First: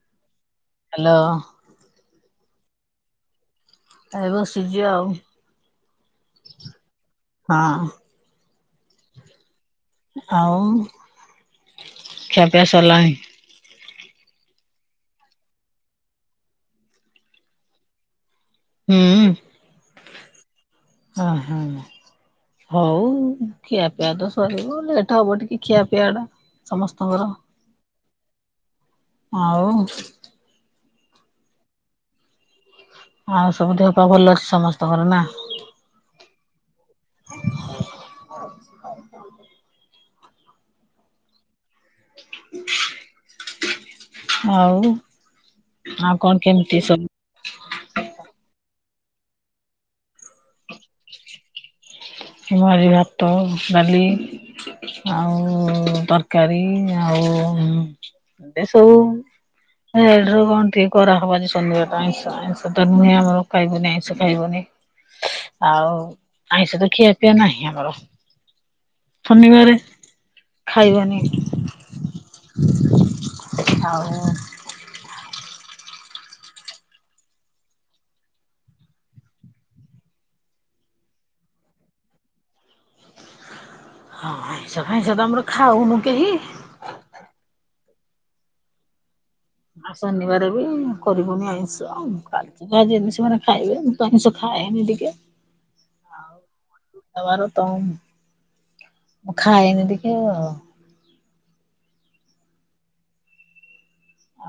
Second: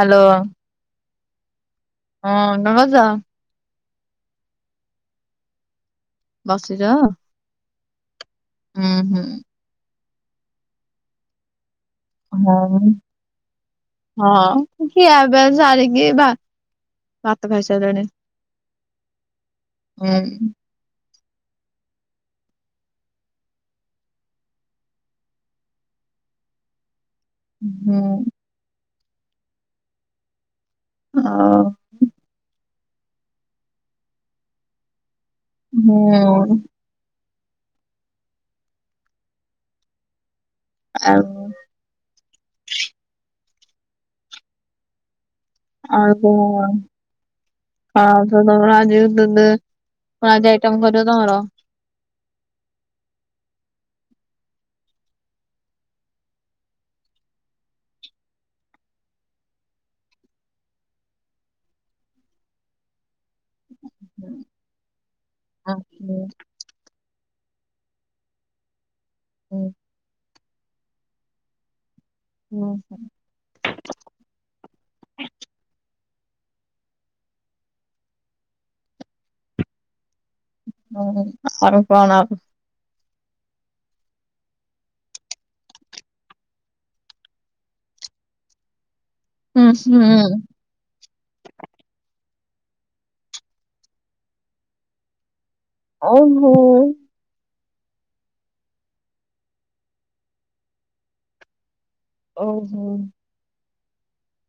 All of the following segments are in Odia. ହାଲୋ। ହ୍ୟାଲୋ। ହଁ କଣ କରୁଛ? ଏ ବସିଛି ଆଉ। ବସିଚ। ହଁ। ହୁଁ ହୁଁ। ଆଉ। ଖିଆପିଆ ନାଇ। ସରିଲାଣି ହଁ ଖିଆପିଆ ସାରିକି ଭାତ ଖାଇସାରିଲିଣି। ହୁଁ। ଓହ୍ନୁ। ଓହୋ। ହଉ ଖିଆପିଆ ତ ସରିବ ଲେଟ ହବ ଟିକେ ଖିଆ ପିଆଟା। ସମସ୍ତଙ୍କର। ହୁଁ। ଆଉ। ଅ ଆଉ ସବୁ ଦେହ ପା ଭଲ ଅଛି ସମସ୍ତଙ୍କର ନା। ହୁଁ। ଆଉ। ଆଉ। ଆଉ କଣ? ହଁ ତ ତମର ଆଜିିବ ଦୁଧ କଣ ଆଜି ଆଇଟମ କରିବ ତମର? ହବ ଆଜି ଭାତ ଡାଲି ଆଉ ତରକାରୀ ଆଉ ଏସବୁ। ସେଡୁ କଣ ଟିକେ କରାହବ ଆଜି ଶନିବାର ଆଇଁଷ ଆଇଁଷ ତ ନୁହେଁ ଆମର। ଖାଇବନି ଆଇସ ଖାଇବନି ଆଉ ଆଇସ ତ ଖିଆ ପିଆ ନାହିଁ ଆମର ଶନିବାର। ଖାଇବାନିି। ହୁଁ ହୁଁ। ଆଉ ହଁ ଆର କଣ? ହଁ ଆଇଁସ ଫାଇଁସ ତ ଆମର ଖାଉନୁ କେହି। ହୁଁ ଆ ହୁଁ ଶନିବାର ବି। କରିବୁନି ଆଇଁଷ ଆଉ ଆଜି ଯା ଯେମିତି ସେମାନେ ଖାଇବେ ମୁଁ ତ ଆଇଁଷ ଖାଏନି ଟିକେ। ଓହୋ। ଆମର ତ ମୁ ଖାଏନି ଟିକେ ଆଉ। ଓହୋ।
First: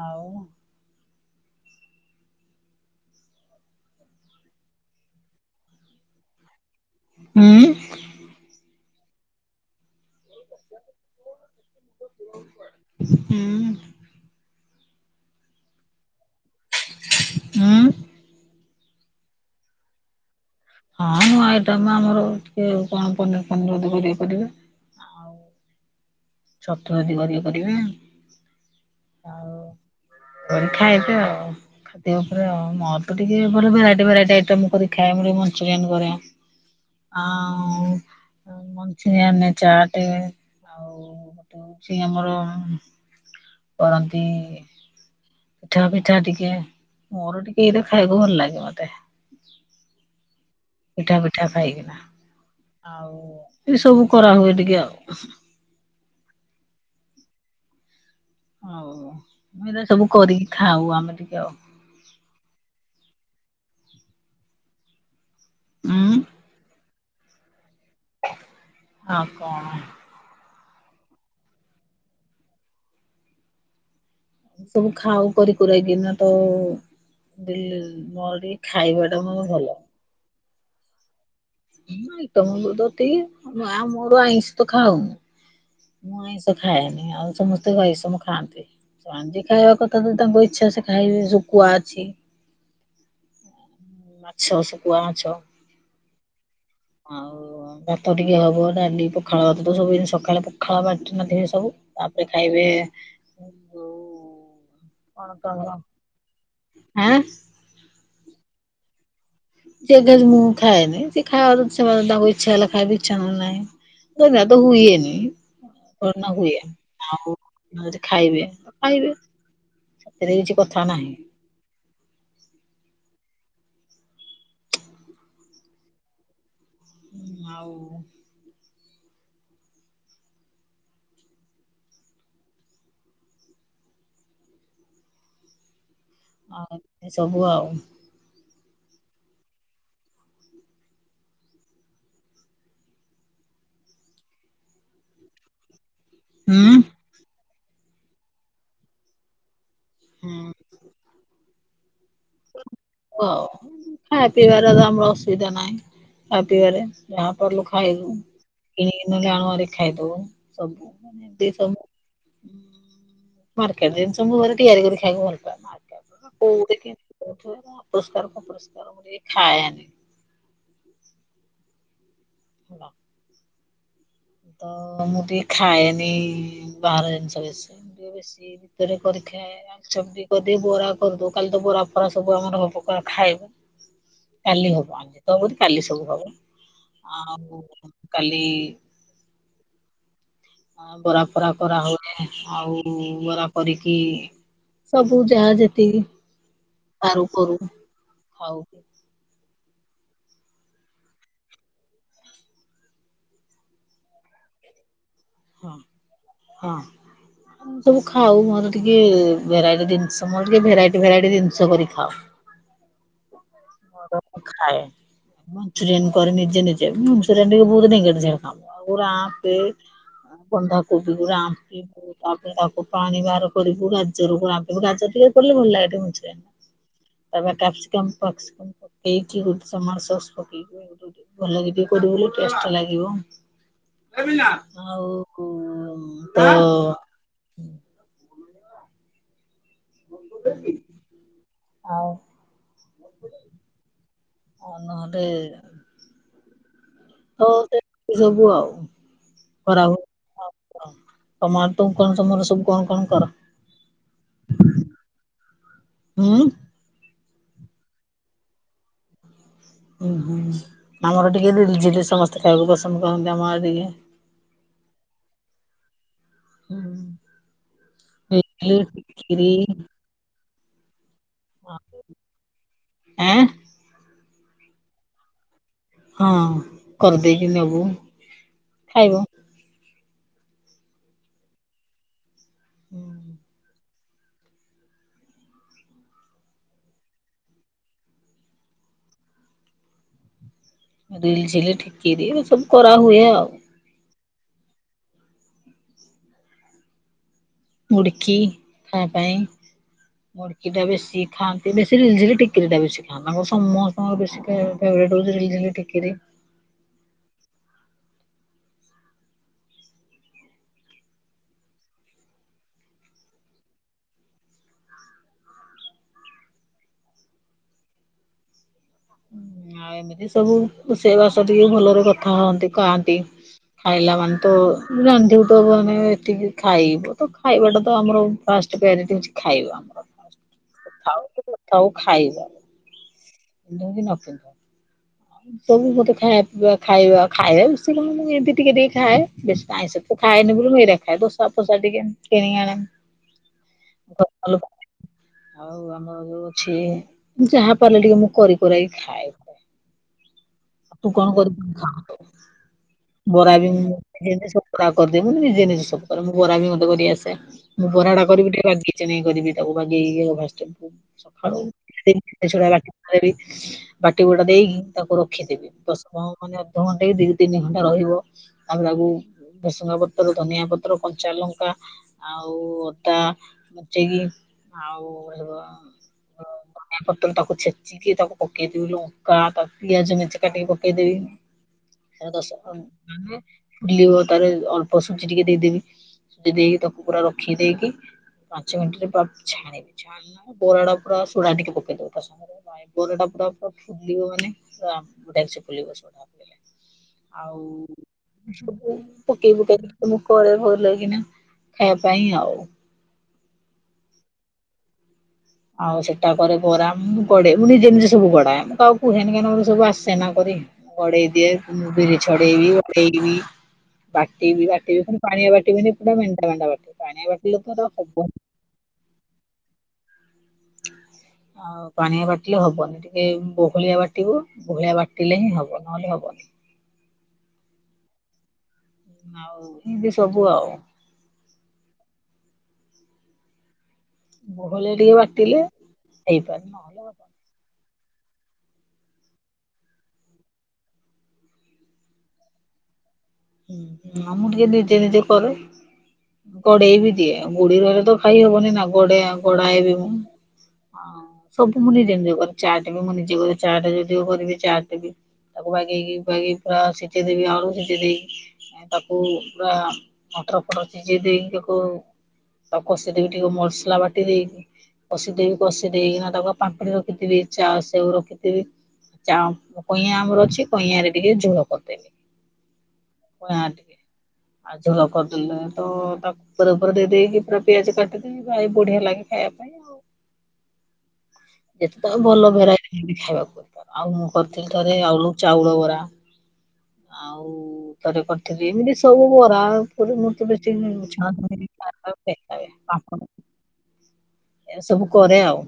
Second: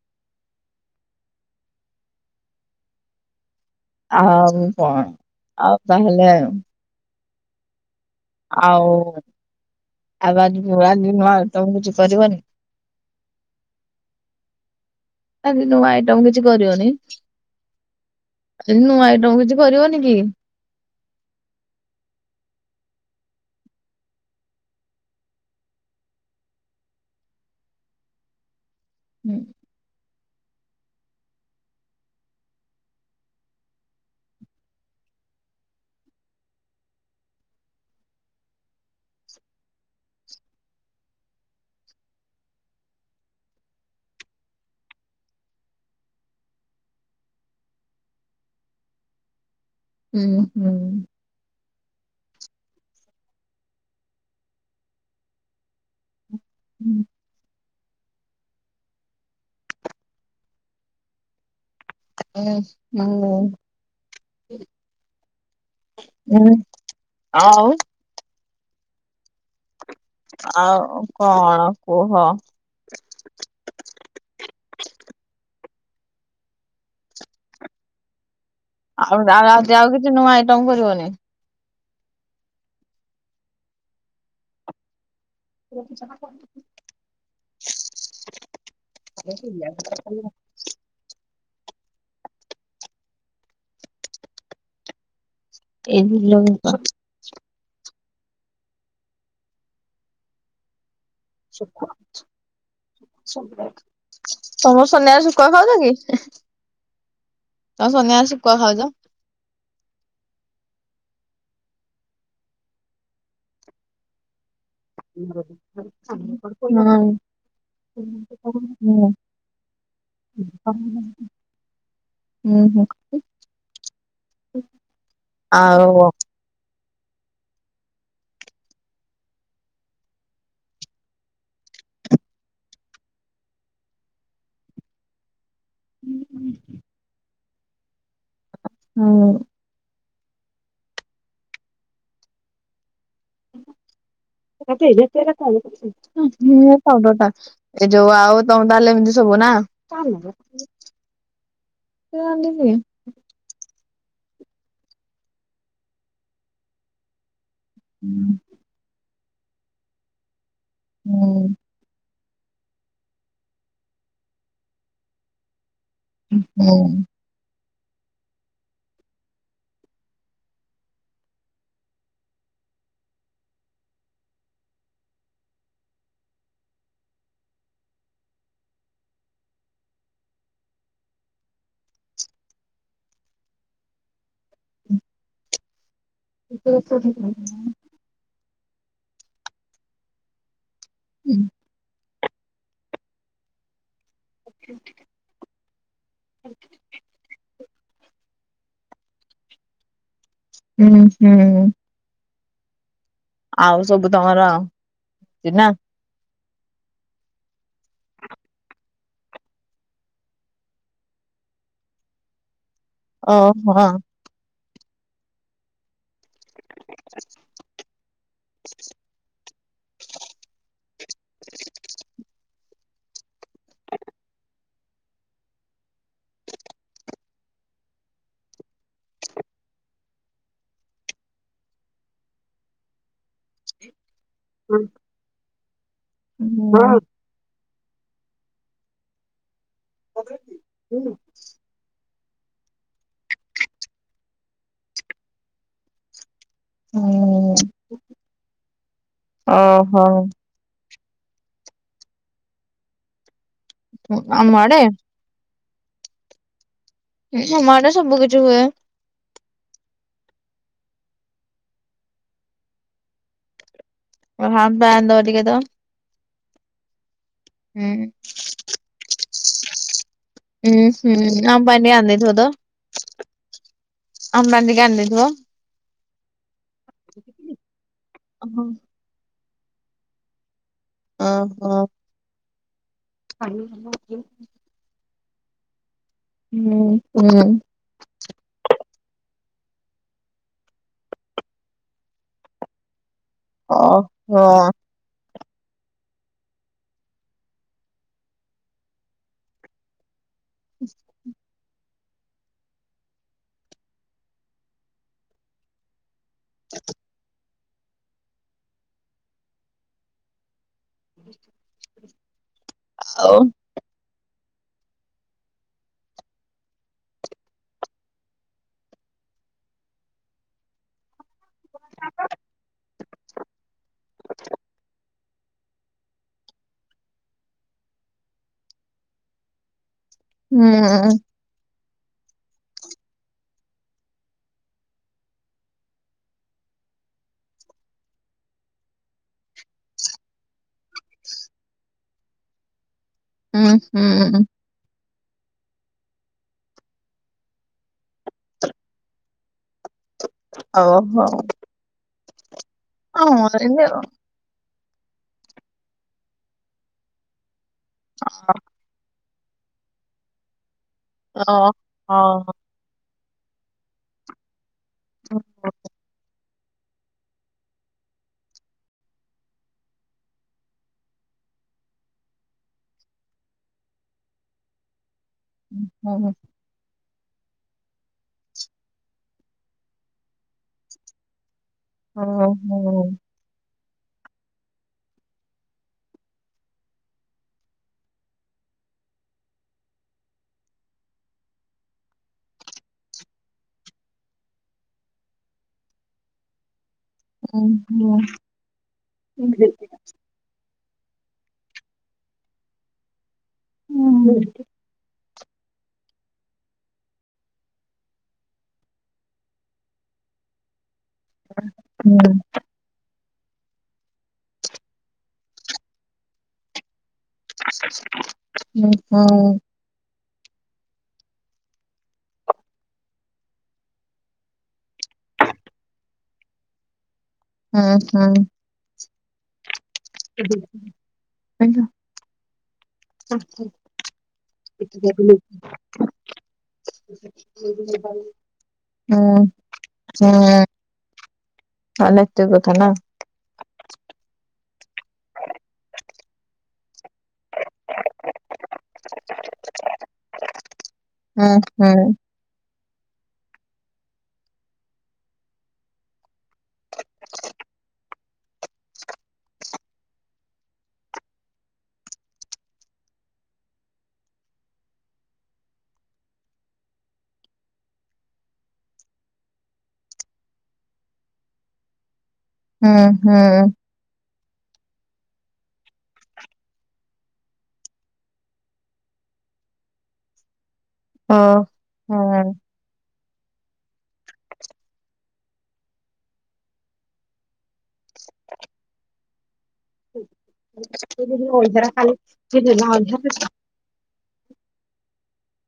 ଆଉ। ଆଉ କଣ ଆଉ ତାହେଲେ ହୁଁ। ଆଉ ଆଉ ବାକି କୌଭାଲିଆ ଦିନ ଆଜି ତମେ କିଛି କରିବନି। ହୁଁ ଆଜି ନୂଆ ଆଇଟମ କିଛି କରିବନି ହୁଁ ଆଜି ନୂଆ ଆଇଟମ କିଛି କରିବନି କି? ହଁ ନୁଆ ଆଇଟମ୍ ଆମର ଟିକେ କଣ ପନିର ଫନିର ଜଦି କରିବେ କରିବେ। ଛତୁୁ ଯଦି କରିବେ କରିବେ ହୁଁ ଆଉ କରି ଖାଇବେ ଆଉ। ଖାଦ୍ୟ ଉପରେ ଆଉ ମୋର ତ ଟିକେ ଭଲ ଭେରାଇଟି ଭେରାଇଟି ଆଇଟମ ଇପରେ ଖାଏ ମଞ୍ଚୁରିଆନ କରେ। ଆଉ ମଞ୍ଚୁରିୟନ ଚାଟ ଆଉ ସେ ଆମର କରନ୍ତି। ପିଠା ଫିଠା ଟିକେ ମୋର ଟିକେ ଏଇଟା ଖାଇବାକୁ ଭଲ ଲାଗେ ମତେ। [unintelligible] ପିଠା ଫୀଠା ଖାଇକିନା ଆଉ ଏସବୁ କରା ହୁଏ ଟିକେ ଆଉ। ହୁଁ ଆଉ ଆମେ ଏରାସବୁ କରିକି ଖାଉ ଆମେ ଟିକେ ଆଉ। ହୁଁ ଉଁ [inaudible] ହୁଁ। ଆଉ। [unintelligible] ଆଉ କଣ? ଆଉ କଣ କୁହ? ଏସବୁ ଖାଉ କରି କରିକୁରାକିନା ତ ଡେଲି ଆଉ ଆଉ ଆଜିଆଉ କିଛି ନୂଆ ଆଇଟମ କରିବନି? [unintelligible] ମାଆ ମୋର ଆଇଁଷ ତ ଖାଉନି। ମୁଁ ଆଁଇସ ଖାଏନି ଆଉ ସମସ୍ତେ ଏସବୁ ଖାଆନ୍ତି। ଚନ୍ଦିକା ତ ତାଙ୍କୁ ତାଙ୍କୁ ଇଛା ସେ ଖାଇବେ ଶୁଖୁଆ ଅଛି। ମାଛ ଶୁଖୁଆ ମାଛ ଏଇ ବିଲ ସୁଖୁଆ। ଆଉ ଭାତ ଟିକେ ହବ ଡାଲି ପଖାଳଭାତ ତ ସବୁଦିନ ସକାଳେ ପଖାଳ ବାଟି ନଥିବେ ସବୁ ତାପରେ ଖାଇବେ। ତମର ସନିବାରେ କଣ ତ ସୁଖୁଆ ଖାଉଛ କି? [unintelligible] କଁ ସନିବାରେ ଶୁକୁଆ ଖାଉଛ? ସେ ଦିଅନ୍ତି ମୁଁ ଖାଏନି ସେ ଖାଇବାକୁ ସେମାନେ ତାକୁ ଇଛା ହେଲେ ଖାଇବେ ଇଛା ନହେଲେ ନାହିଁ। ମୁଁ ତ ନେବାକୁ ହୁଏନି। ନା ହୁଏ ହୁଁ ଆଉ ଯଦି ଖାଇବେ ଖାଇବେ ହୁଁ। ସେଥିରେ କିଛି କଥା ନାହିଁ। [unintelligible] ହୁଁ ହଁ ଆଉ। ଆଉ। ହୁଁ। ଆଉ ଏ ସବୁ ଆଉ। ହୁଁ। ହୁଁ ପାଉଡରଟା ଏ ଯୋଉ ଆଉ ତମ ତାହେଲେ ଏମିତି ସବୁ ନା। କଁ ହୁଁ ରାନ୍ଧିବୁବେ? ଓ ଖାଇବା ପିଇବାରେ ତ ଆମର ଅସୁବିଧା ନାଇ ଖା ପିଇବାରେ। ଯାହା ପାଲୁ ଖାଇବୁ କିଣିକି ନହେଲେ ଆଣି ଖାଇଦଉ। ସବୁ ମାନେ ହୁଁ ଏତେ ସବୁ ମାର୍କେଟ ଜିନିଷ ମୁଁ ଘରେ ତିଆରି କରି ଖାଇବାକୁ ଭଲ ପାଏ ମାର୍କେଟ କୋଉଠି କେମତି ସେଠୁ ଅପରିଷ୍କାର ଫପରିଷ୍କାର ମୁଁ ଟିକ ଖାଏନି। ହାଲୋ। ତ ମୁଁ ଟିକେ ଖାଏନି ବାହାର ଜିନିଷ ବେଶୀ। ବେଶୀ ଭିତରେ କରିଥାଏ। ସବଜି କରିଦି ବରା କରିଦୁ କାଲି ତ ବରା ଫରା ସବୁ ଆମର ହକାର ଖାଇନି। କାଲି ହବ ଆଜି ତ ହବନି କାଲି ସବୁ ହବ ଆଉ କାଲି ହ ବରା ଫରା କରା ହଉନି ଆଉ ବରା କରିକି ଆଜ୍ଞା। ସବୁ ଯାହା ଯେତିକି ଆଉ କରୁନ ହଉ। ହୁଁ ହୁଁ। ଆଉ ସବୁ ତମର ଚିହ୍ନା ହଁ ହଁ। ସବୁ ଖାଉ ମୋର ଟିକେ ଭେରାଇଟି ଜିନିଷ ମୋର ଟିକେ ଭେରାଇଟି ଭେରାଇଟି ଜିନିଷ କରି ଖାଉ। ଓଃ ହଁ। ତ ଖାଏ। କରେ ନିଜେ ନିଜେ ମଞ୍ଚୁରିଆନ ଟିକେ ବହୁତ ନେଙ୍ଗେଡ ଝେଙ୍ଗେଡ କାମ। ତାକୁ ରାମ୍ପେ ବନ୍ଧାକୋବି କୁ ରାମ୍ପିବୁ ତା ତାକୁ ପାଣି ବାହାର କରିବୁ ଗାଜରକୁ ରାମ୍ପିବୁ ଗାଜର ଟିକେ ପଡିଲେ ଭଲ ଲାଗେ ଟିକେ ମାଞ୍ଚୁରିଆନ। ତା ପରେ କ୍ୟାପସିକମ୍ ଫ୍ୟାକ୍ସିକମ୍ ପକେଇକି ଗୋଟେ ଟମାଟୋ ସସ୍ ପକେଇକି ଭଲ ଯଦି କରିବ ବୋଲେ ଟେଷ୍ଟ ଲାଗିବ। ଆଉ କୋଉଁ ହଁ। ଆଉ ଆଉ ନହେଲେ। ତ ହୁଁ ସେମତି ସବୁ ଆଉ କରା ହୁ ଓହୋ ଆ ତମେ ଆଡ଼େ କଣ ତମର ସବୁ କଣ କଣ କର? ହୁଁ ଆମ ଆଡେ। ହୁଁ। ହୁଁ ଆମ ଆଡେ ସବୁ କିିଛି ହୁଏ। ଉୁଁ ହୁଁ ଆମର ଟିକେ ରିଲିଝିଲି ସମସ୍ତେ ଖାଇବାକୁ ପସନ୍ଦ କରନ୍ତି ଆମ ଆଡେ ଟିକେ। ଓଃହ ଆମ ପାଇଁ ଆଣି ଦେବ ଟିକେ ତ। ହୁଁ। ହୁଁ ଖିରି ଉଁ ହୁଁ। ଆମ ପାଇଁ ଟିକେ ଆଣି ଦେଇଥିବ ତ ଆଁ ଆମ ପାଇଁ ଟିକେ ଆଣିଦେଇଥିବ। ହଁ କରିଦେଇକି ନବୁ ଓହୋ ଖାଇବ। ଅଁ ହୋ। ଉଁ। କାଲି ନୁହଁ କି? ଉଁ ହୁଁ। ରିଲିଝିଲି ଠିକିରି ଏ ସବୁ କରାହୁଏ ଆଉ। ଓହୋ। ମୁଡକି ଖାଇଆ ପାଇଁ ମୁଡକି ଟା ବେଶି। ଖାଆନ୍ତି ବେଶି ରିଲିଝିଲିି ଠିକିରି ଟା ବେଶି ଖାଆନ୍ତି। ତାଙ୍କର ସମସ୍ତଙ୍କର ବେଶି ଖାଇଆ ଫେବରେଟ ହଉଚି ରିଲିଝିଲି ଠିକୀରି। [inaudible] [inaudible] ଆଉ ଉଁ ଆଉ ଏମତି ସବୁ ରୋଷେଇ ବାସ ଟିକେ ଭଲରେ କଥା ହଅନ୍ତି କହନ୍ତି। ଖାଇଲା ମାନେ ତ ରାନ୍ଧିବୁ ତ ଆମେ ଏତିକି ଖାଇବୁ ତ ଖାଇବା ଟା ତ ଆମର ଫାଷ୍ଟ ପାରୋଟି କିଛି ଖାଇବା। ଆମର। ଥାଉ କି ନଥାଉ ଖାଇବା ପିନ୍ଧକି ନ ପିନ୍ଧ। ସବୁ ମତେ ଖାଇବା ପିଇବା ଖାଇବା ଖାଏ ବେଶି ନ ହେଲେ ମୁଁ ଏମିତି ଟିକେ ଟିକିଏ ଖାଏ। ବେଶି ଆଇଁଷ ତ ଖାଏନି ବୋଲି ମୁଁ ଏରା ଖାଏ। ଦୋସା ଫୋସା ଟିକେ କିଣି ଆଣେ। ଉଁ ହୁ‍ଁ। ଆଉ ଆମର ଯୋଉ ଅଛି ଯାହା ପାରିଲେ ଟିକେ ମୁଁ କରି କୁରାଇ ଖାଏ। ତୁ କଣ କରିକିରି ଖାଉ। ବରା ବି ଯେଏନ୍ତି [unintelligible] କରିଦିଏ। ମୁଁ ନିଜେ ନିଜେ ସବୁ କରେ ମୁଁ ବରା ବି ମତେ କରି ଆସେ। ମୁଁ ବରା ଟା କରିବି ଟିକେ ବାଗେଇ ଚେନେଇ କରିବି ତାକୁ ବାଗେଇକି ଫାଷ୍ଟ ତାକୁ ସକାଳୁ [inaudible] ଜିନିଷ ବାଟି [inaudible] ବାଟି ବୁଟା ଦେଇକି ତାକୁ ର ଖିଦେବି ଦଶ [unintelligible] ମାନେ ଅଧଘଣ୍ଟା କି ଦି ତିନି ଘଣ୍ଟା ରହିବ। ଆଉ ତାକୁ ଭେସୁଙ୍ଗାପତ୍ର, ଧନିଆପତ୍ର, କଞ୍ଚାଲଙ୍କା ଆଉ ଅଦା ବଚେଇକି ଆଉ ଧନିଆପତ୍ର ତାକୁ ଛେଚିକି ତାକୁ ପକେଇଦବି ଲଙ୍କା ତାକୁ ପିଆଜ ମେଞ୍ଚେ କାଟିକି ପକେଇଦେବି। [unintelligible] ଫୁଲିବ ତାର ଅଳ୍ପ ସୁଜି ଟିକେ ଦେଇଦେବି। ଦେଇକି ତାକୁ ପୁରା ରଖିଦେଇକି ପାଞ୍ଚ ମିନିଟରେ ପୁରା ଛାଣିବି। ଆଉ ବୋରାଡା ପୁରା ଶୋଢା ଟିକେ ପକେଇଦବ ତା ସାଙ୍ଗରେ। [unintelligible] ଫୁଲିବ ମାନେ [unintelligible] ସୋଢା ପକେଇଲେ। ଆଉ ସବୁ ପକେଇ [unintelligible] ପଳେ ଭଲ କିନା ଖାଇବା ପାଇଁ ଆଉ। ହୁଁ। ଆଉ ସେଟା କରେ ଫରା ମୁଁ ବଡେ ମୁଁ ନିଜେ ନିଜେ ସବୁ ବଡାଏ ମୁଁ କାହା କୁହେନି କାହିଁକି ନା ସବୁ ଆସେନା କରି। ଗଢେଇ ଦିଏ ମୁଁ ବିରି ଛଡେଇବି‌ [unintelligible] ବାଟିବି ବାଟିିବି ମୁଁ ପାଣିରେ ବାଟି ବିନି ପୁରା ମେଣ୍ଟା ମେଣ୍ଟା ବାଟିିବି। ହୁ। ଆଉ କ ପାଣିଆ ବାଟିଲେ ହବନି ଟିକେ ବହଳିଆ ବାଟିବ ବହଳିଆ ବାଟିଲେ ହିଁ ହବ ନହେଲେ ହବନି। ଉଁ ହୁ‍ଁ। ଆଉ [unintelligible] [unintelligible] ବହଳିଆ ଟିକେ ବାଟିଲେ ହେଇପାରେ ନହେଲେ [unintelligible] ହୁଁ ହୁଁ। ତାହେଲେ ଏତେ କଥା ନା? ହଁ ନାଁ ମୁଁ ଟିକେ ନିଜେ ନିଜେ କରେ। କଡେଇ ବି ଦିଏ ଗୁଡି ରହିଲେ ତ ଖାଇ ହବନି ନା। ଗୋଡେ ଗୋଡାଏ ବି ମୁଁ ଆଉ ସବୁ ମୁଁ ନିଜେ ନିଜେ କରେ। ଚା ଟା ବି ମୁଁ ନିଜେ [unintelligible] ଚା ଟା ଯଦି କରିବି ଚାହା ଦେବି। ତାକୁ ବାଗେଇକିି [unintelligible] ପୁରା ସିଝେଇ ଦେବି ଆଳୁ ସିିଝେଇ ଦେଇକି ତାକୁ ପୁରା ମଟରଫଟର ସିଝେଇ ଦେଇ ତାକୁ ତା କଷି ଦେବି ଟିକେ ମସଲା ବାଟି ଦେଇ କଷି ଦେବି କଷି ଦେଇେକିନା ତାକୁ ପାମ୍ପୁଡି ରଖିଥିବି ଚା ସେଉ ରଖିଥିବି‌। ଚାଉଁ କ କଇଁଆ ଆମର ଅଛି କଇଁଆରେ ଟିକେ ଝୋଳ କରିଦେବି। ହୁଁ। କଇଁଆ ଟିକେ ଆଉ ଝୁଳ କରିଦେଲେ ତ ତାକୁ ଉପରେ ଉପରେ ଦେଇ ଦେଇକି ପୁରା ପିଆଜ କାଟି କି [unintelligible] ବଢିଆ ଲାଗେ ଖାଇବା ପାଇଁ। କେତେ ଆଉ ଭଲ ଭେରାଇ ଖାଇବାକୁ ଆଉ ମୁଁ କରିଥିଲି ଥରେ ଆଉ ଚାଉଳ ବରା ଆଉ ଥରେ କରିଥିଲି। ଏମିତି ସବୁ ବରା ପୁରୀ ମୂର୍ତି ପ୍ରାପଣ [unintelligible] ଏ ସବୁ କରେ ଆଉ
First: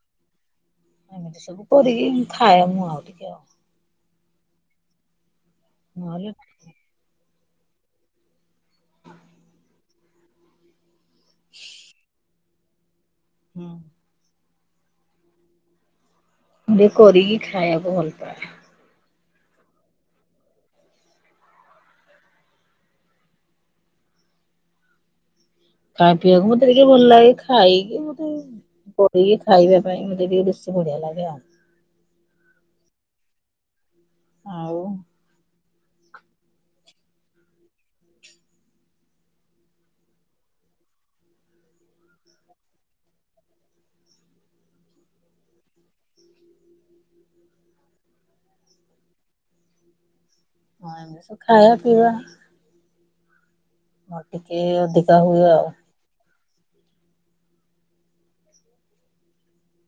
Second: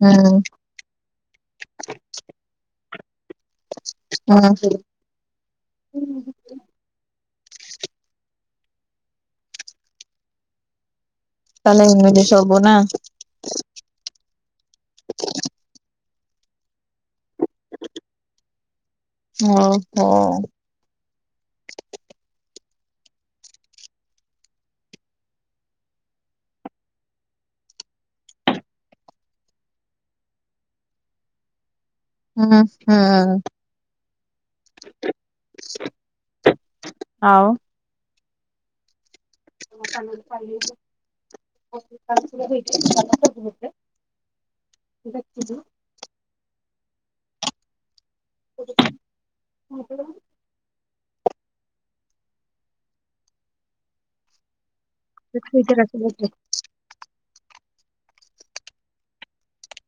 ହୁଁ ହୁଁ। ଏମିତି ସବୁ କରିକି ଖାଏ ମୁଁ ଆଉ ଟିକେ ଆଉ ହୁଁ। ନ ଏଲେ ତାହେଲେ ଏଇମ ସବୁ ନା ହଁ। ଏ କରିକି ଖାଇବାକୁ ଭଲ ପାଏ। [unintelligible] ଓହୋ। ଚ଼ା ପିଇବାକୁ ମତେ ଟିକେ ଭଲ ଲାଗେ, ଖାଇ ପୋଡିକି ଖାଇବା ପାଇଁ ମୋତେ ଟିକେ ବଢିଆ ଲାଗେ ଆଉ। ହୁଁ ହଁ। ଆଉ ଆଉ [unintelligible] [unintelligible] [unintelligible] ହଁ ଖାଇବା ପିଇବା ମୁଁ ଟିକେ ଦେଖ [unintelligible]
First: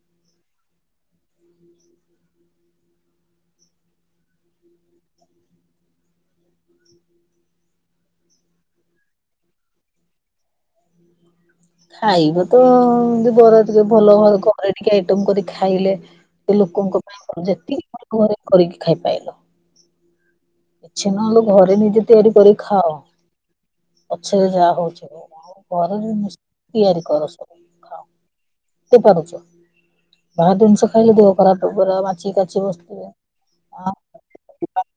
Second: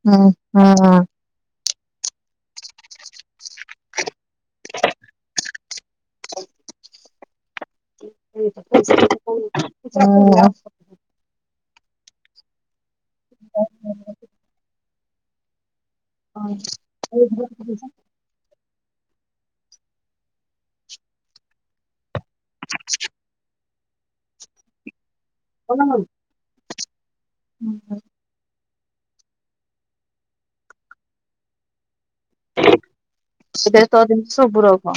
ହୁଁ ହୁଁ ହୁଁ [unintelligible] [unintelligible] ଖାଇବା ତ ଏମ ବରା ଟିକେ ଭଲ ଭ ଘରେ ଟିକେ ଆଇଟମ କରି ଖାଇଲେ ସେ ଲୋକଙ୍କ ପାଇଁ ଯେତିକି ଘରେ କରିକି ଖାଇପାଇଲ କିଛି ନହେଲେ ଘରେ ନିଜେ ତିଆରି କରିକି ଖାଅ ପଛରେ ଯାହା ହଉଛି ହଉ ଘର ଜିନିଷ ତିଆରି କର [inaudible] କେ ପାରୁଛୁ ବାହାର ଜିନିଷ ଖାଇଲେ ଦେହ ଖରାପ ହେବ [unintelligible] ସବୁ ରଖ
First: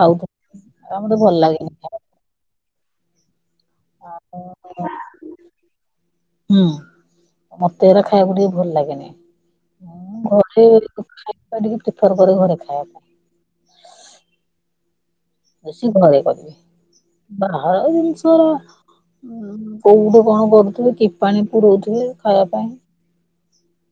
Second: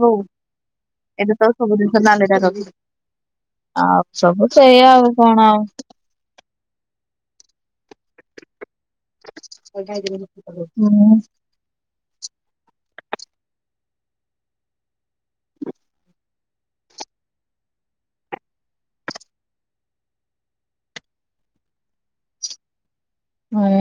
ହଉ ଏରା ମତେ ଭଲ ଏବେ ତ ଲାଗେନି ସବୁ ଜିନିଷ ଖାଇବାକୁ। ନାଲେଖା କରିଦେଇଛି ଆଉ ସବୁ ସେଇଆ ଆଉ କଣ ଆଉ ହୁଁ ମୋତେ ଏରା ଖାଇବାକୁ ଟିକେ ଭଲ ଲାଗେନି ହୁଁ [unintelligible] ଖାଇବା ପାଇଁ ସେ ଘରେ କରିବେ ବାହାର ଜିନିଷ ହୁଁ କୋଉଠୁ କଣ କରୁଥିବେ କିପାଣି ପୁରଉଥିବେ ଖାଇବା ପାଇଁ ହଁ